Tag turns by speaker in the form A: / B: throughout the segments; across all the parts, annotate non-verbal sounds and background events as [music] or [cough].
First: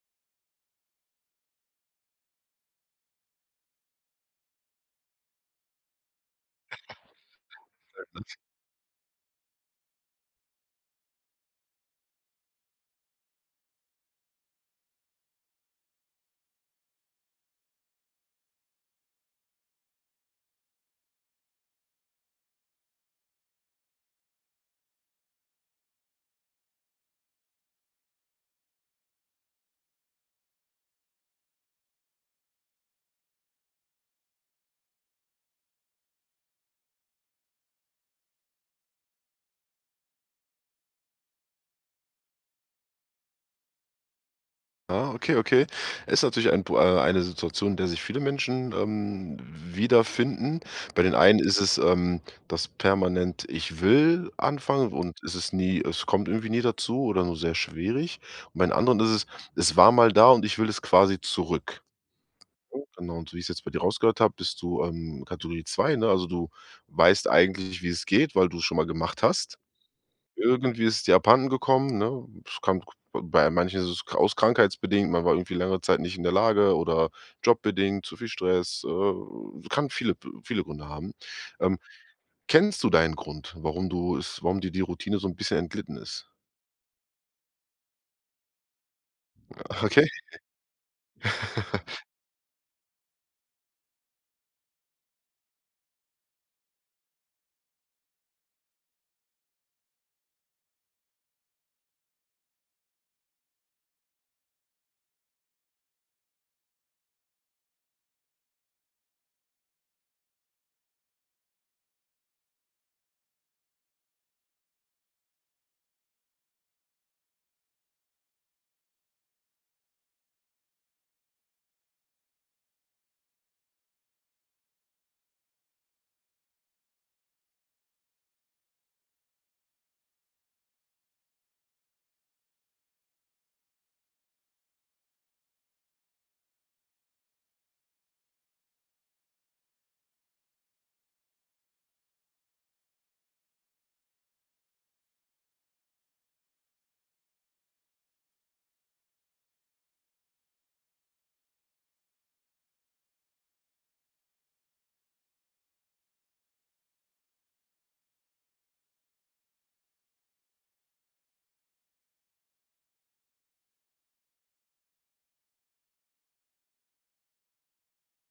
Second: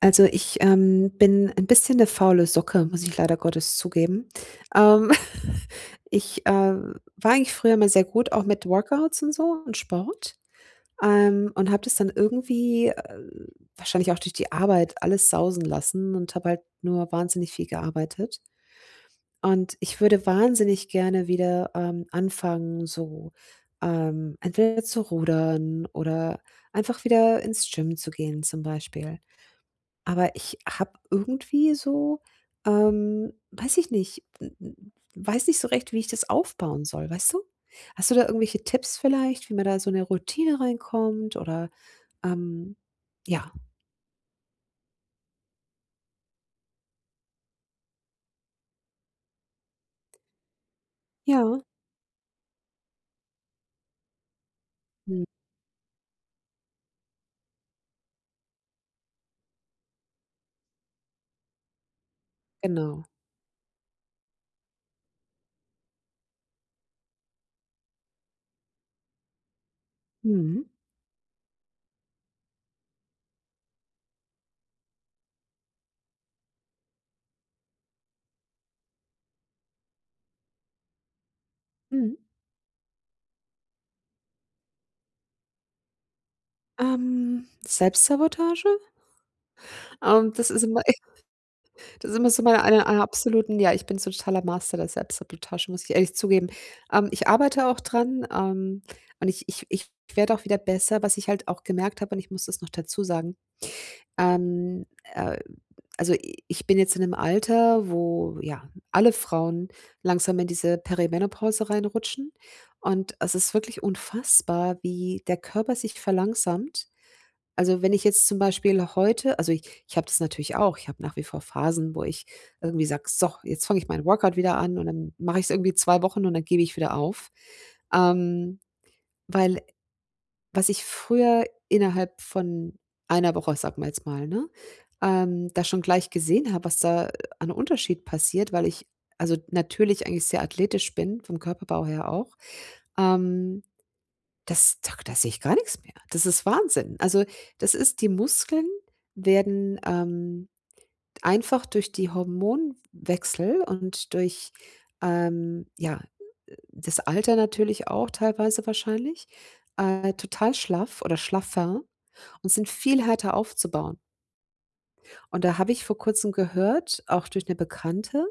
A: Also, ich, bin ein bisschen eine faule Socke, muss ich leider Gottes zugeben. Ähm, [laughs] ich, war eigentlich früher mal sehr gut, auch mit Workouts und so und Sport, und habe das dann irgendwie, wahrscheinlich auch durch die Arbeit alles sausen lassen und habe halt nur wahnsinnig viel gearbeitet. Und ich würde wahnsinnig gerne wieder, anfangen, so, entweder zu rudern oder einfach wieder ins Gym zu gehen zum Beispiel. Aber ich habe irgendwie so, weiß ich nicht, n n weiß nicht so recht, wie ich das aufbauen soll, weißt du? Hast du da irgendwelche Tipps vielleicht, wie man da so eine Routine reinkommt oder, ähm ja.
B: Ah, okay, okay. Ist natürlich ein Pro eine Situation, in der sich viele Menschen, wiederfinden. Bei den einen
A: Ja,
B: ist es, das permanent „Ich will“ anfangen und
A: mhm,
B: es ist nie es kommt irgendwie nie dazu oder nur sehr schwierig. Und bei den anderen ist es: „Es war mal da und ich will es quasi zurück.“ Ne?
A: genau.
B: Genau, und so wie ich's jetzt bei dir rausgehört habe, bist du, Kategorie 2, ne? Also, du weißt eigentlich, wie es geht, weil du's schon mal gemacht hast.
A: Mhm,
B: Irgendwie ist die abhanden gekommen, ne? Es kann bei manchen ist es aus krankheitsbedingt, man war irgendwie längere Zeit nicht in der Lage oder jobbedingt, zu viel Stress, kann viele Gründe haben. Ähm,
A: mhm.
B: kennst du deinen Grund, warum du es warum dir die Routine so ein bisschen entglitten ist?
A: Selbstsabotage?
B: Okay.
A: Das ist immer [laughs]
B: [laughs]
A: Das ist immer so meine eine einer absoluten ja, ich bin so totaler Master der Selbstsabotage, muss ich ehrlich zugeben. Ich arbeite auch dran, und ich werde auch wieder besser, was ich halt auch gemerkt habe und ich muss das noch dazu sagen. Ähm, äh, also i ich bin jetzt in 'nem Alter, wo, ja, alle Frauen langsam in diese Perimenopause reinrutschen, und es ist wirklich unfassbar, wie der Körper sich verlangsamt. Also, wenn ich jetzt zum Beispiel heute, also, ich habe das natürlich auch. Ich habe nach wie vor Phasen, wo ich irgendwie sage: „So, jetzt fange ich meinen Workout wieder an“, und dann mache ich es irgendwie 2 Wochen und dann gebe ich wieder auf. Ähm, Weil was ich früher innerhalb von einer Woche, sagen wir jetzt mal, ne, da schon gleich gesehen habe, was da an Unterschied passiert, weil ich, also, natürlich eigentlich sehr athletisch bin, vom Körperbau her auch. Ähm Das da sehe ich gar nichts mehr. Das ist Wahnsinn. Also, das ist, die Muskeln werden, einfach durch die Hormonwechsel und durch, ja, das Alter natürlich auch teilweise wahrscheinlich, total schlaff oder schlaffer, und sind viel härter aufzubauen. Und da habe ich vor Kurzem gehört, auch durch eine Bekannte,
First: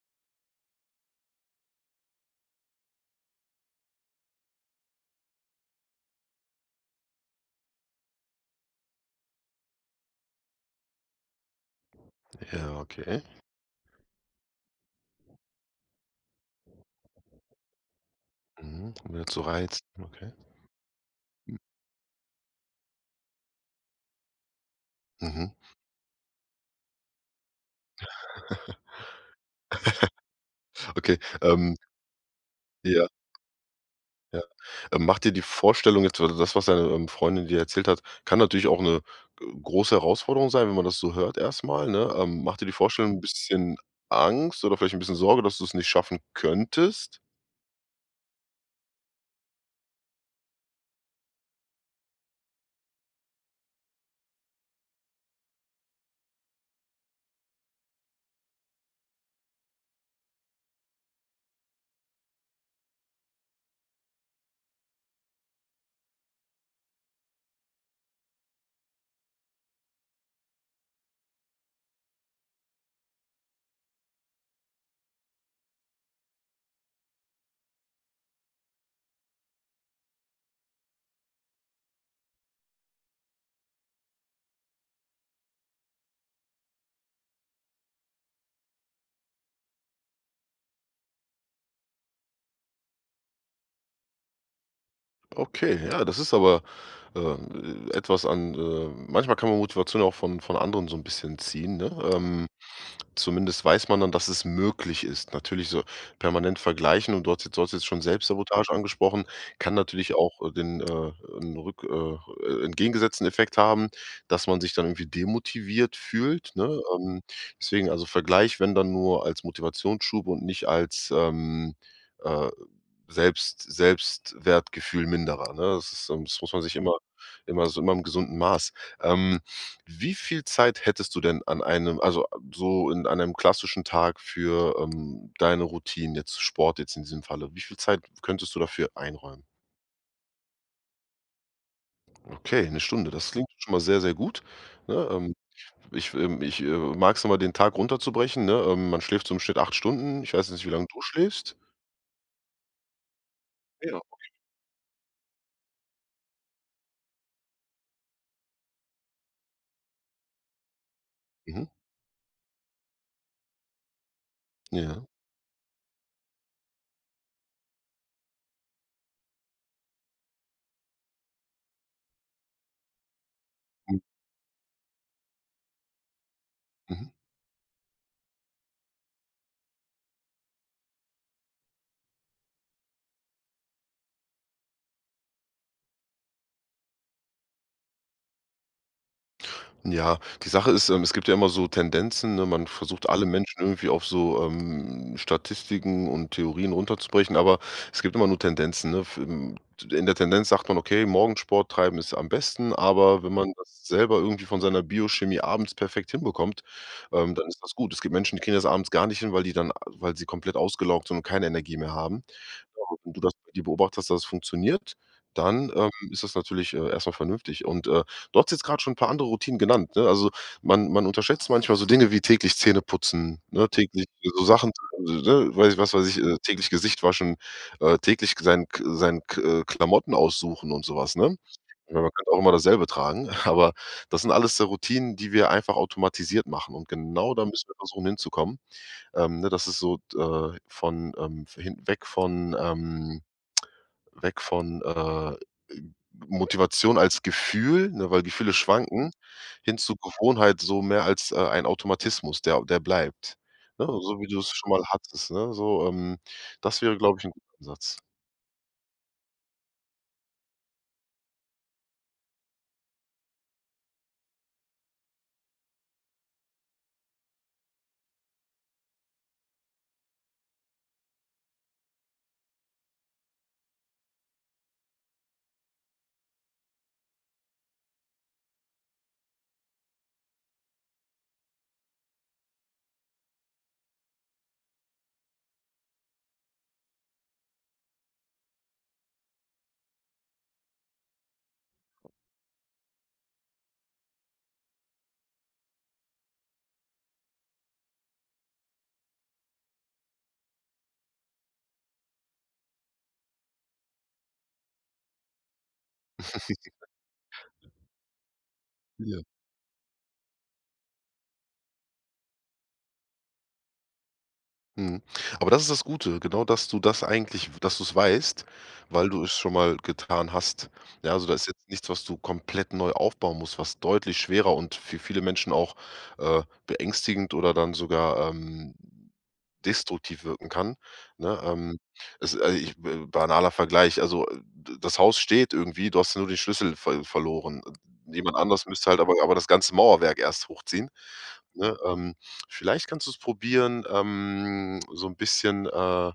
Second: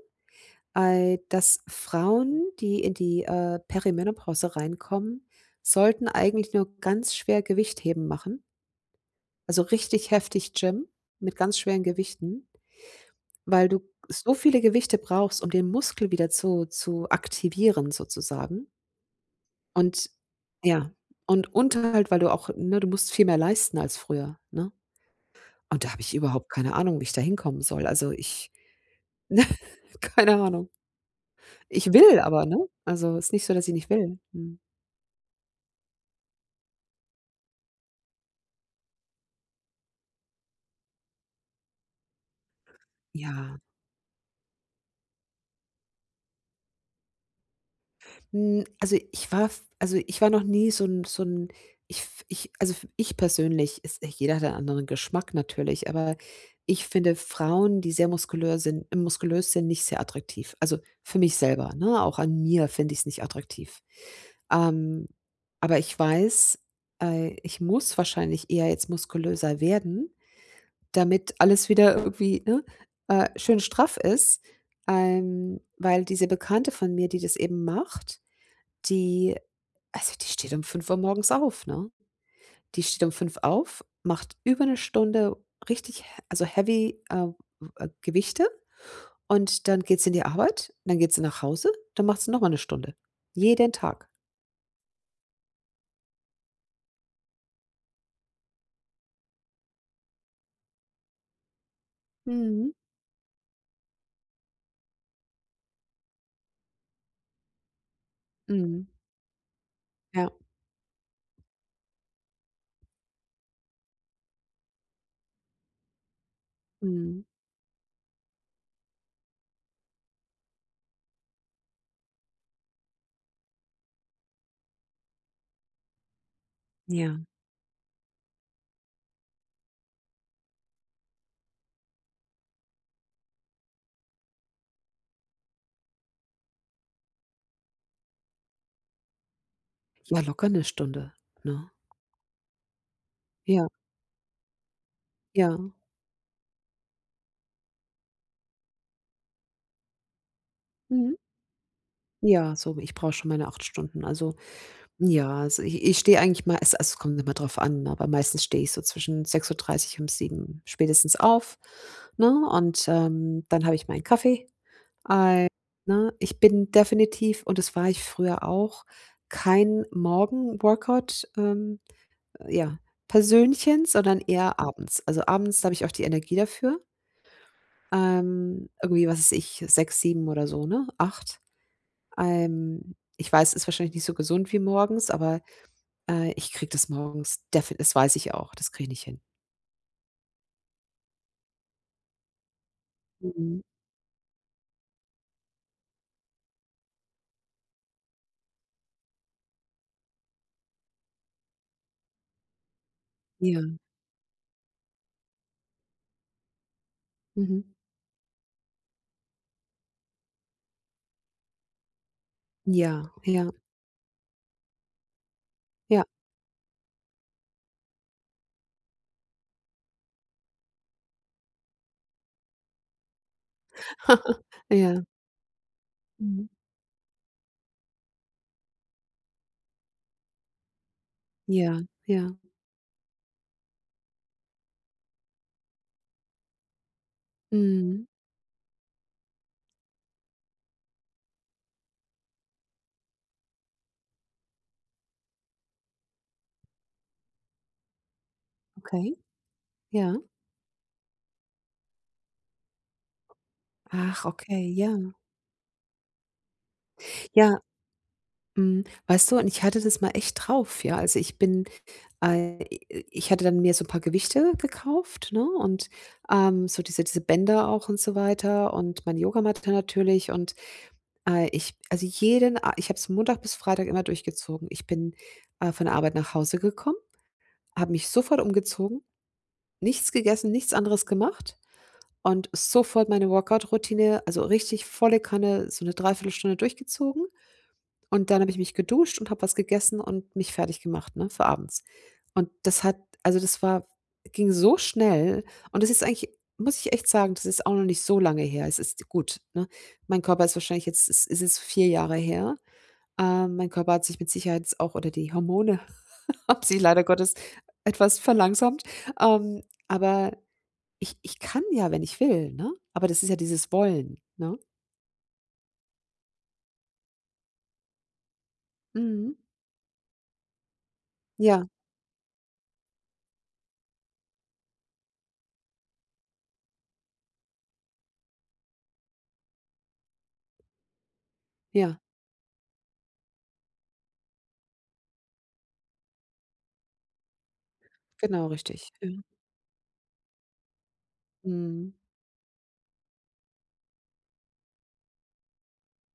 A: dass Frauen, die in die, Perimenopause reinkommen, sollten eigentlich nur ganz schwer Gewichtheben machen. Also, richtig heftig Gym mit ganz schweren Gewichten,
B: Ja, okay.
A: weil du so viele Gewichte brauchst, um den Muskel wieder zu aktivieren sozusagen.
B: Mhm. Wieder zu Reiz.
A: Und
B: Okay.
A: ja, und Unterhalt, weil du auch, ne, du musst viel mehr leisten als früher, ne?
B: Mhm.
A: Und da habe ich überhaupt keine Ahnung, wie ich da hinkommen soll. Also, ich
B: [laughs]
A: [laughs] keine Ahnung.
B: Okay,
A: Ich will aber, ne?
B: ja.
A: Also, ist nicht so, dass ich nicht will.
B: Ja.
A: Mhm.
B: Macht dir die Vorstellung jetzt oder das, was deine, Freundin dir erzählt hat, kann natürlich auch eine große Herausforderung sein, wenn man das so hört erstmal, ne? Macht dir die Vorstellung ein
A: Ja.
B: bisschen Angst oder vielleicht ein bisschen Sorge, dass du es nicht schaffen könntest?
A: Hm, also ich war f also ich war noch nie so ein, so ein ich f ich also f ich persönlich, ist jeder hat einen anderen Geschmack natürlich, aber ich finde Frauen, die sehr muskulös sind, nicht sehr attraktiv. Also für mich selber, ne? Auch an mir finde ich es nicht attraktiv. Ähm, aber ich weiß, ich muss wahrscheinlich eher jetzt muskulöser werden, damit alles wieder irgendwie, ne, schön straff ist, weil diese Bekannte von mir, die das eben macht, die, also, die steht um 5 Uhr morgens auf, ne? Die steht um fünf auf, macht über eine Stunde richtig he also heavy, Gewichte, und dann geht sie in die Arbeit, dann geht sie nach Hause, dann macht sie noch mal 'ne Stunde. Jeden Tag.
B: Okay, ja, das ist aber, etwas an manchmal kann man Motivation auch von anderen so ein bisschen ziehen, ne? Ähm,
A: Mhm,
B: zumindest weiß man dann, dass es möglich ist. Natürlich so permanent vergleichen und dort, jetzt du jetzt schon Selbstsabotage
A: mhm,
B: angesprochen, kann natürlich
A: ja,
B: auch, den, 'n rück entgegengesetzten Effekt haben, dass man sich dann irgendwie demotiviert fühlt, ne?
A: mhm,
B: Deswegen also Vergleich, wenn dann nur als Motivationsschub und nicht als, äh, Selbstwertgefühl Minderer, ne? Das ist, ähm, das muss man sich immer,
A: ja.
B: immer im gesunden Maß. Ähm wie viel Zeit hättest du denn an einem, also, so in einem klassischen Tag für, deine Routinen, jetzt Sport jetzt in diesem Falle? Wie viel Zeit könntest du dafür einräumen?
A: Ja, locker eine Stunde, ne?
B: Okay, eine Stunde, das klingt
A: Ja,
B: schon mal sehr, sehr gut, ne?
A: ja,
B: Ich mag es immer, den Tag runterzubrechen, ne? Man schläft so im Schnitt 8 Stunden. Ich weiß jetzt nicht, wie lange du
A: mhm.
B: schläfst.
A: Ja, so, ich brauche schon meine acht
B: Ja.
A: Stunden. Also ja, also ich stehe eigentlich, mal, es, also, es kommt immer drauf an, ne, aber meistens stehe ich so zwischen 6:30 und 7 spätestens auf,
B: Mhm.
A: ne? Und, dann habe ich meinen Kaffee,
B: Ja.
A: ne? Ich bin definitiv, und das war ich früher auch, kein Morgen-Workout, ja, Persönchen,
B: Mhm.
A: sondern eher abends. Also, abends habe ich auch die Energie dafür.
B: Mhm.
A: Irgendwie, was weiß ich, 6, 7 oder so, ne? Acht. Ich weiß, ist wahrscheinlich nicht so gesund wie morgens, aber ich kriege das morgens, defi, das weiß ich auch, das kriege ich hin.
B: Ja, die Sache ist, es gibt ja immer so Tendenzen, ne? Man versucht alle Mhm. Menschen
A: Mhm.
B: irgendwie auf so, Statistiken und Theorien runterzubrechen, aber es gibt immer nur Tendenzen, ne? F in der Tendenz sagt man: „Okay, morgens Sport treiben ist am besten“, aber wenn man
A: Ja.
B: das selber irgendwie von seiner Biochemie abends perfekt hinbekommt, dann ist
A: Mhm.
B: das gut. Es gibt Menschen, die kriegen das abends gar nicht hin, weil die dann weil sie komplett ausgelaugt sind und keine Energie mehr haben. Ja, wenn
A: Ja,
B: du das bei
A: ja,
B: dir beobachtest, dass es funktioniert, dann,
A: ja.
B: ist das natürlich, erst vernünftig. Und, du hast jetzt gerade schon ein paar andere Routinen genannt, ne? Also, man unterschätzt manchmal so Dinge wie täglich Zähne putzen, ne, täglich so
A: [laughs]
B: Sachen,
A: Ja.
B: ne, weiß was weiß ich,
A: Mhm.
B: täglich Gesicht waschen, täglich sein Klamotten aussuchen und sowas, ne?
A: Ja,
B: Ich meine, man könnte
A: ja.
B: auch immer dasselbe tragen, [laughs] aber das sind alles so Routinen, die wir einfach automatisiert machen. Und genau da müssen wir
A: Mhm.
B: versuchen hinzukommen, ne, das ist so, von, weg von, Motivation als Gefühl, ne, weil Gefühle schwanken,
A: Okay.
B: hin zu
A: Ja.
B: Gewohnheit, so mehr als, ein Automatismus, der bleibt, ne? So
A: Ach,
B: wie du es schon
A: okay,
B: mal
A: ja.
B: hattest, ne? So, das wäre, glaube ich, ein guter
A: Ja,
B: Ansatz.
A: mhm. Weißt du, und ich hatte das mal echt drauf, ja. Also, ich bin i ich hatte dann mir so 'n paar Gewichte gekauft, ne, und, so diese Bänder auch, und so weiter, und meine Yogamatte natürlich, und ich, also, jeden A ich habe es Montag bis Freitag immer durchgezogen. Ich bin, von der Arbeit nach Hause gekommen, habe mich sofort umgezogen, nichts gegessen, nichts anderes gemacht, und sofort meine Workout-Routine, also, richtig volle Kanne, so eine 3 Stunde durchgezogen. Und dann habe ich mich geduscht und habe was gegessen und mich fertig gemacht, ne, für abends. Und das hat, also, das war, ging so schnell, und das ist eigentlich, muss ich echt sagen, das ist auch noch nicht so lange her. Es ist gut, ne? Mein Körper ist wahrscheinlich jetzt, es ist jetzt 4 Jahre her. Mein Körper hat sich mit Sicherheit auch, oder die Hormone [laughs] haben
B: [laughs]
A: sich leider Gottes etwas verlangsamt.
B: Ja.
A: Aber ich kann ja, wenn ich will, ne? Aber das ist ja dieses Wollen, ne?
B: Mhm. Aber das ist das Gute, genau, dass du es weißt, weil du es
A: Mhm.
B: schon mal getan hast. Ja, also, da ist
A: Ja,
B: jetzt nichts, was du komplett neu aufbauen musst, was deutlich schwerer und für viele Menschen auch, äh, beängstigend oder dann sogar, destruktiv wirken kann, ne?
A: ja,
B: Es ich b banaler Vergleich, also, d das Haus steht irgendwie, du hast nur den Schlüssel verloren. Jemand
A: genau,
B: anders müsste
A: richtig.
B: halt aber
A: Ja.
B: aber das ganze Mauerwerk erst hochziehen, ne?
A: Mhm.
B: Vielleicht kannst du es probieren, so ein bisschen, äh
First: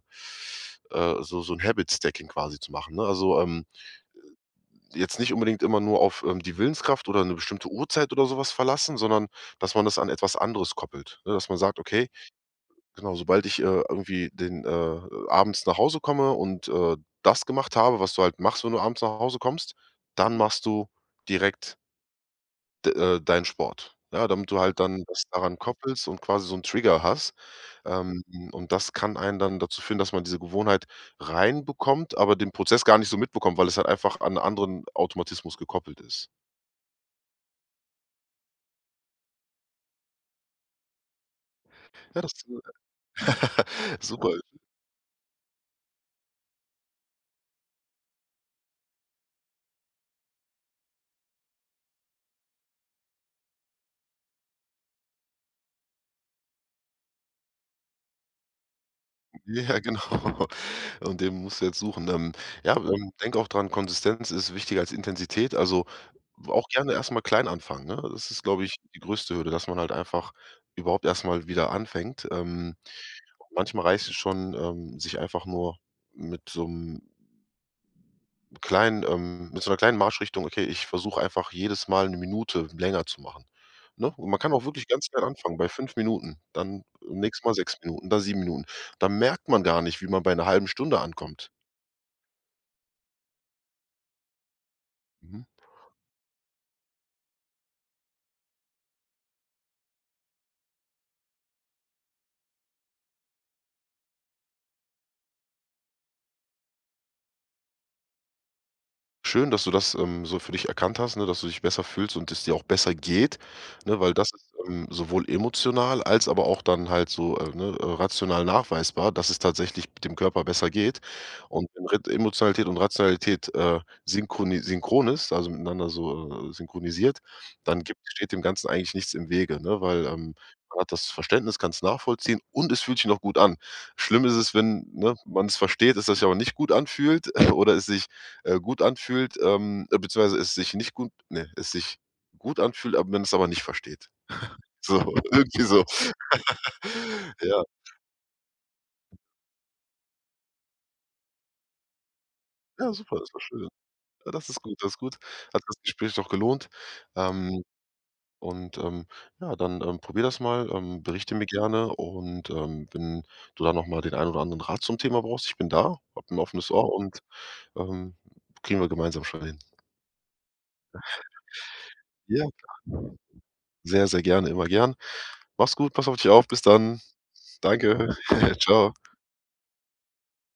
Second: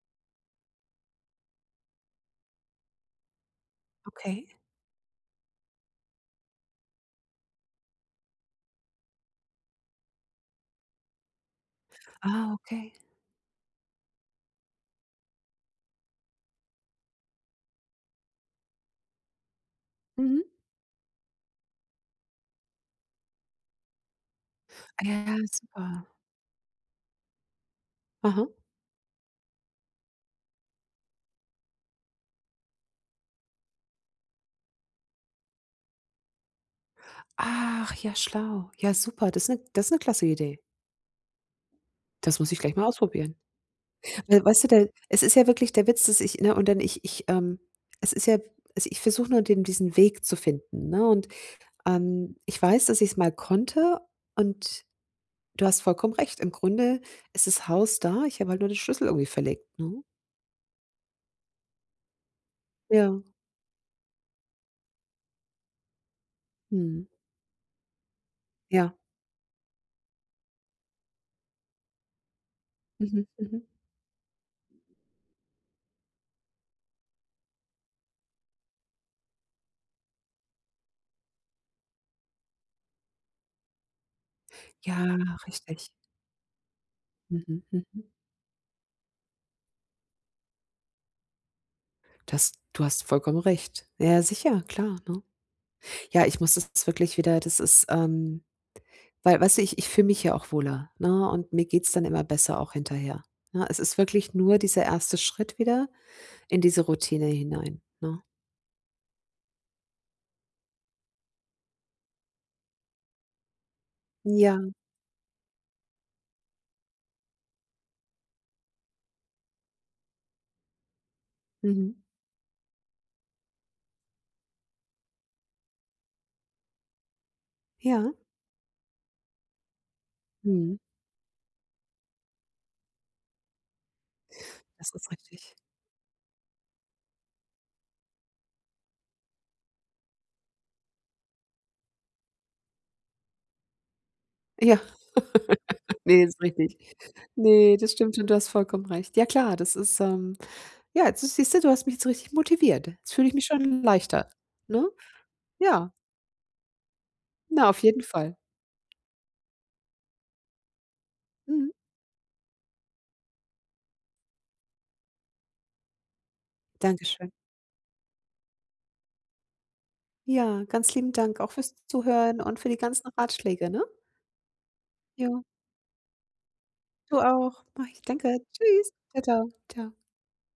B: äh, so ein Habit Stacking quasi zu machen, ne? Also,
A: Okay.
B: jetzt nicht unbedingt immer nur auf, die Willenskraft oder eine bestimmte Uhrzeit oder sowas verlassen, sondern dass man das an etwas anderes koppelt, ne? Dass man sagt: „Okay,
A: Ah, okay.
B: genau, sobald ich, irgendwie abends nach Hause komme und, das gemacht habe, was du halt machst, wenn du abends nach Hause kommst, dann
A: Mhm.
B: machst du direkt d deinen Sport. Ja, damit du halt dann
A: Ah,
B: das
A: ja,
B: daran
A: super.
B: koppelst und quasi so einen Trigger hast. Ähm,
A: Aha.
B: und das kann einen dann dazu führen, dass man diese Gewohnheit reinbekommt, aber den Prozess gar nicht so mitbekommt, weil es halt einfach an 'n anderen Automatismus gekoppelt ist.
A: Ach ja, schlau. Ja, super. Das ist eine, das ist eine klasse Idee.
B: Ja, das
A: Das muss ich gleich mal ausprobieren.
B: [laughs] super.
A: Weil, weißt du, der, es ist ja wirklich der Witz, dass ich, ne, und dann es ist ja, also, ich versuche nur, den diesen Weg zu finden, ne? Und, ich weiß, dass ich es mal konnte, und du hast vollkommen recht. Im Grunde ist das Haus da, ich habe halt nur den Schlüssel irgendwie verlegt,
B: Ja, genau.
A: ne?
B: [laughs] Und den musst du jetzt suchen. Ja,
A: Ja,
B: denke auch dran, Konsistenz ist wichtiger als Intensität. Also auch gerne
A: mhm,
B: erstmal klein anfangen, ne? Das ist, glaube ich,
A: ja,
B: die größte Hürde, dass man halt einfach überhaupt erstmal wieder anfängt.
A: mhm, mhm.
B: Manchmal reicht es schon, sich einfach nur mit so 'm kleinen mit so einer kleinen Marschrichtung: „Okay, ich versuche einfach jedes Mal eine Minute länger zu machen.“ Ne? Und man kann auch wirklich ganz
A: Ja,
B: klein anfangen bei
A: richtig.
B: 5 Minuten, dann nächstes Mal
A: Mhm,
B: 6
A: mhm.
B: Minuten, dann 7 Minuten. Dann merkt man gar nicht, wie man bei einer halben Stunde ankommt.
A: Das, du hast vollkommen recht. Ja, sicher, klar, ne?
B: Mhm.
A: Ja, ich muss das wirklich wieder, das ist, weil, weißt du, ich fühle mich ja auch wohler, ne, und mir geht's dann immer besser auch hinterher, ne? Es ist wirklich nur dieser erste Schritt wieder in diese Routine hinein, ne?
B: Schön, dass du das, so für dich erkannt hast, ne, dass du dich besser fühlst und es dir auch besser geht, ne, weil das ist,
A: Ja,
B: sowohl emotional als aber auch dann halt so, ne, rational nachweisbar, dass es tatsächlich dem Körper besser geht. Und wenn
A: mhm.
B: Rit Emotionalität und Rationalität, synchron ist, also miteinander so, synchronisiert, dann gibt
A: Ja,
B: steht dem Ganzen eigentlich nichts im Wege, ne, weil,
A: mhm.
B: man hat das Verständnis, kann es nachvollziehen und es fühlt sich noch gut an. Schlimm ist es, wenn,
A: Das ist
B: ne, man
A: richtig.
B: es versteht, es sich aber nicht gut anfühlt, [laughs] oder es sich gut anfühlt, beziehungsweise es sich nicht gut ne, es sich gut anfühlt, aber man es nicht versteht.
A: Ja,
B: So, [laughs] irgendwie so.
A: [laughs] nee, ist richtig.
B: Ja,
A: Nee, das stimmt, und du hast vollkommen recht. Ja, klar, das ist, ja, jetzt ist, siehst du, du hast mich jetzt richtig motiviert.
B: ja,
A: Jetzt
B: super,
A: fühle
B: das
A: ich
B: war
A: mich
B: schön.
A: schon leichter,
B: Ja, das ist gut,
A: ne?
B: das ist gut. Hat das
A: Ja,
B: Gespräch doch gelohnt. Ähm,
A: na, auf jeden Fall.
B: und, ja, dann, probier das mal, berichte mir
A: Mhm.
B: gerne und, wenn du da noch mal den einen oder anderen Rat zum Thema brauchst, ich bin da, habe ein offenes Ohr und,
A: Dankeschön.
B: ähm, kriegen wir gemeinsam schon hin.
A: Ja, ganz lieben Dank auch fürs Zuhören
B: Ja,
A: und für die ganzen
B: klar.
A: Ratschläge, ne?
B: Sehr, sehr gerne, immer gern.
A: Ja.
B: Mach's gut, pass auf dich auf, bis dann.
A: Du auch. Ich.
B: Danke.
A: Danke.
B: [laughs] Ciao.
A: Tschüss. Ciao. Ciao. Tschau.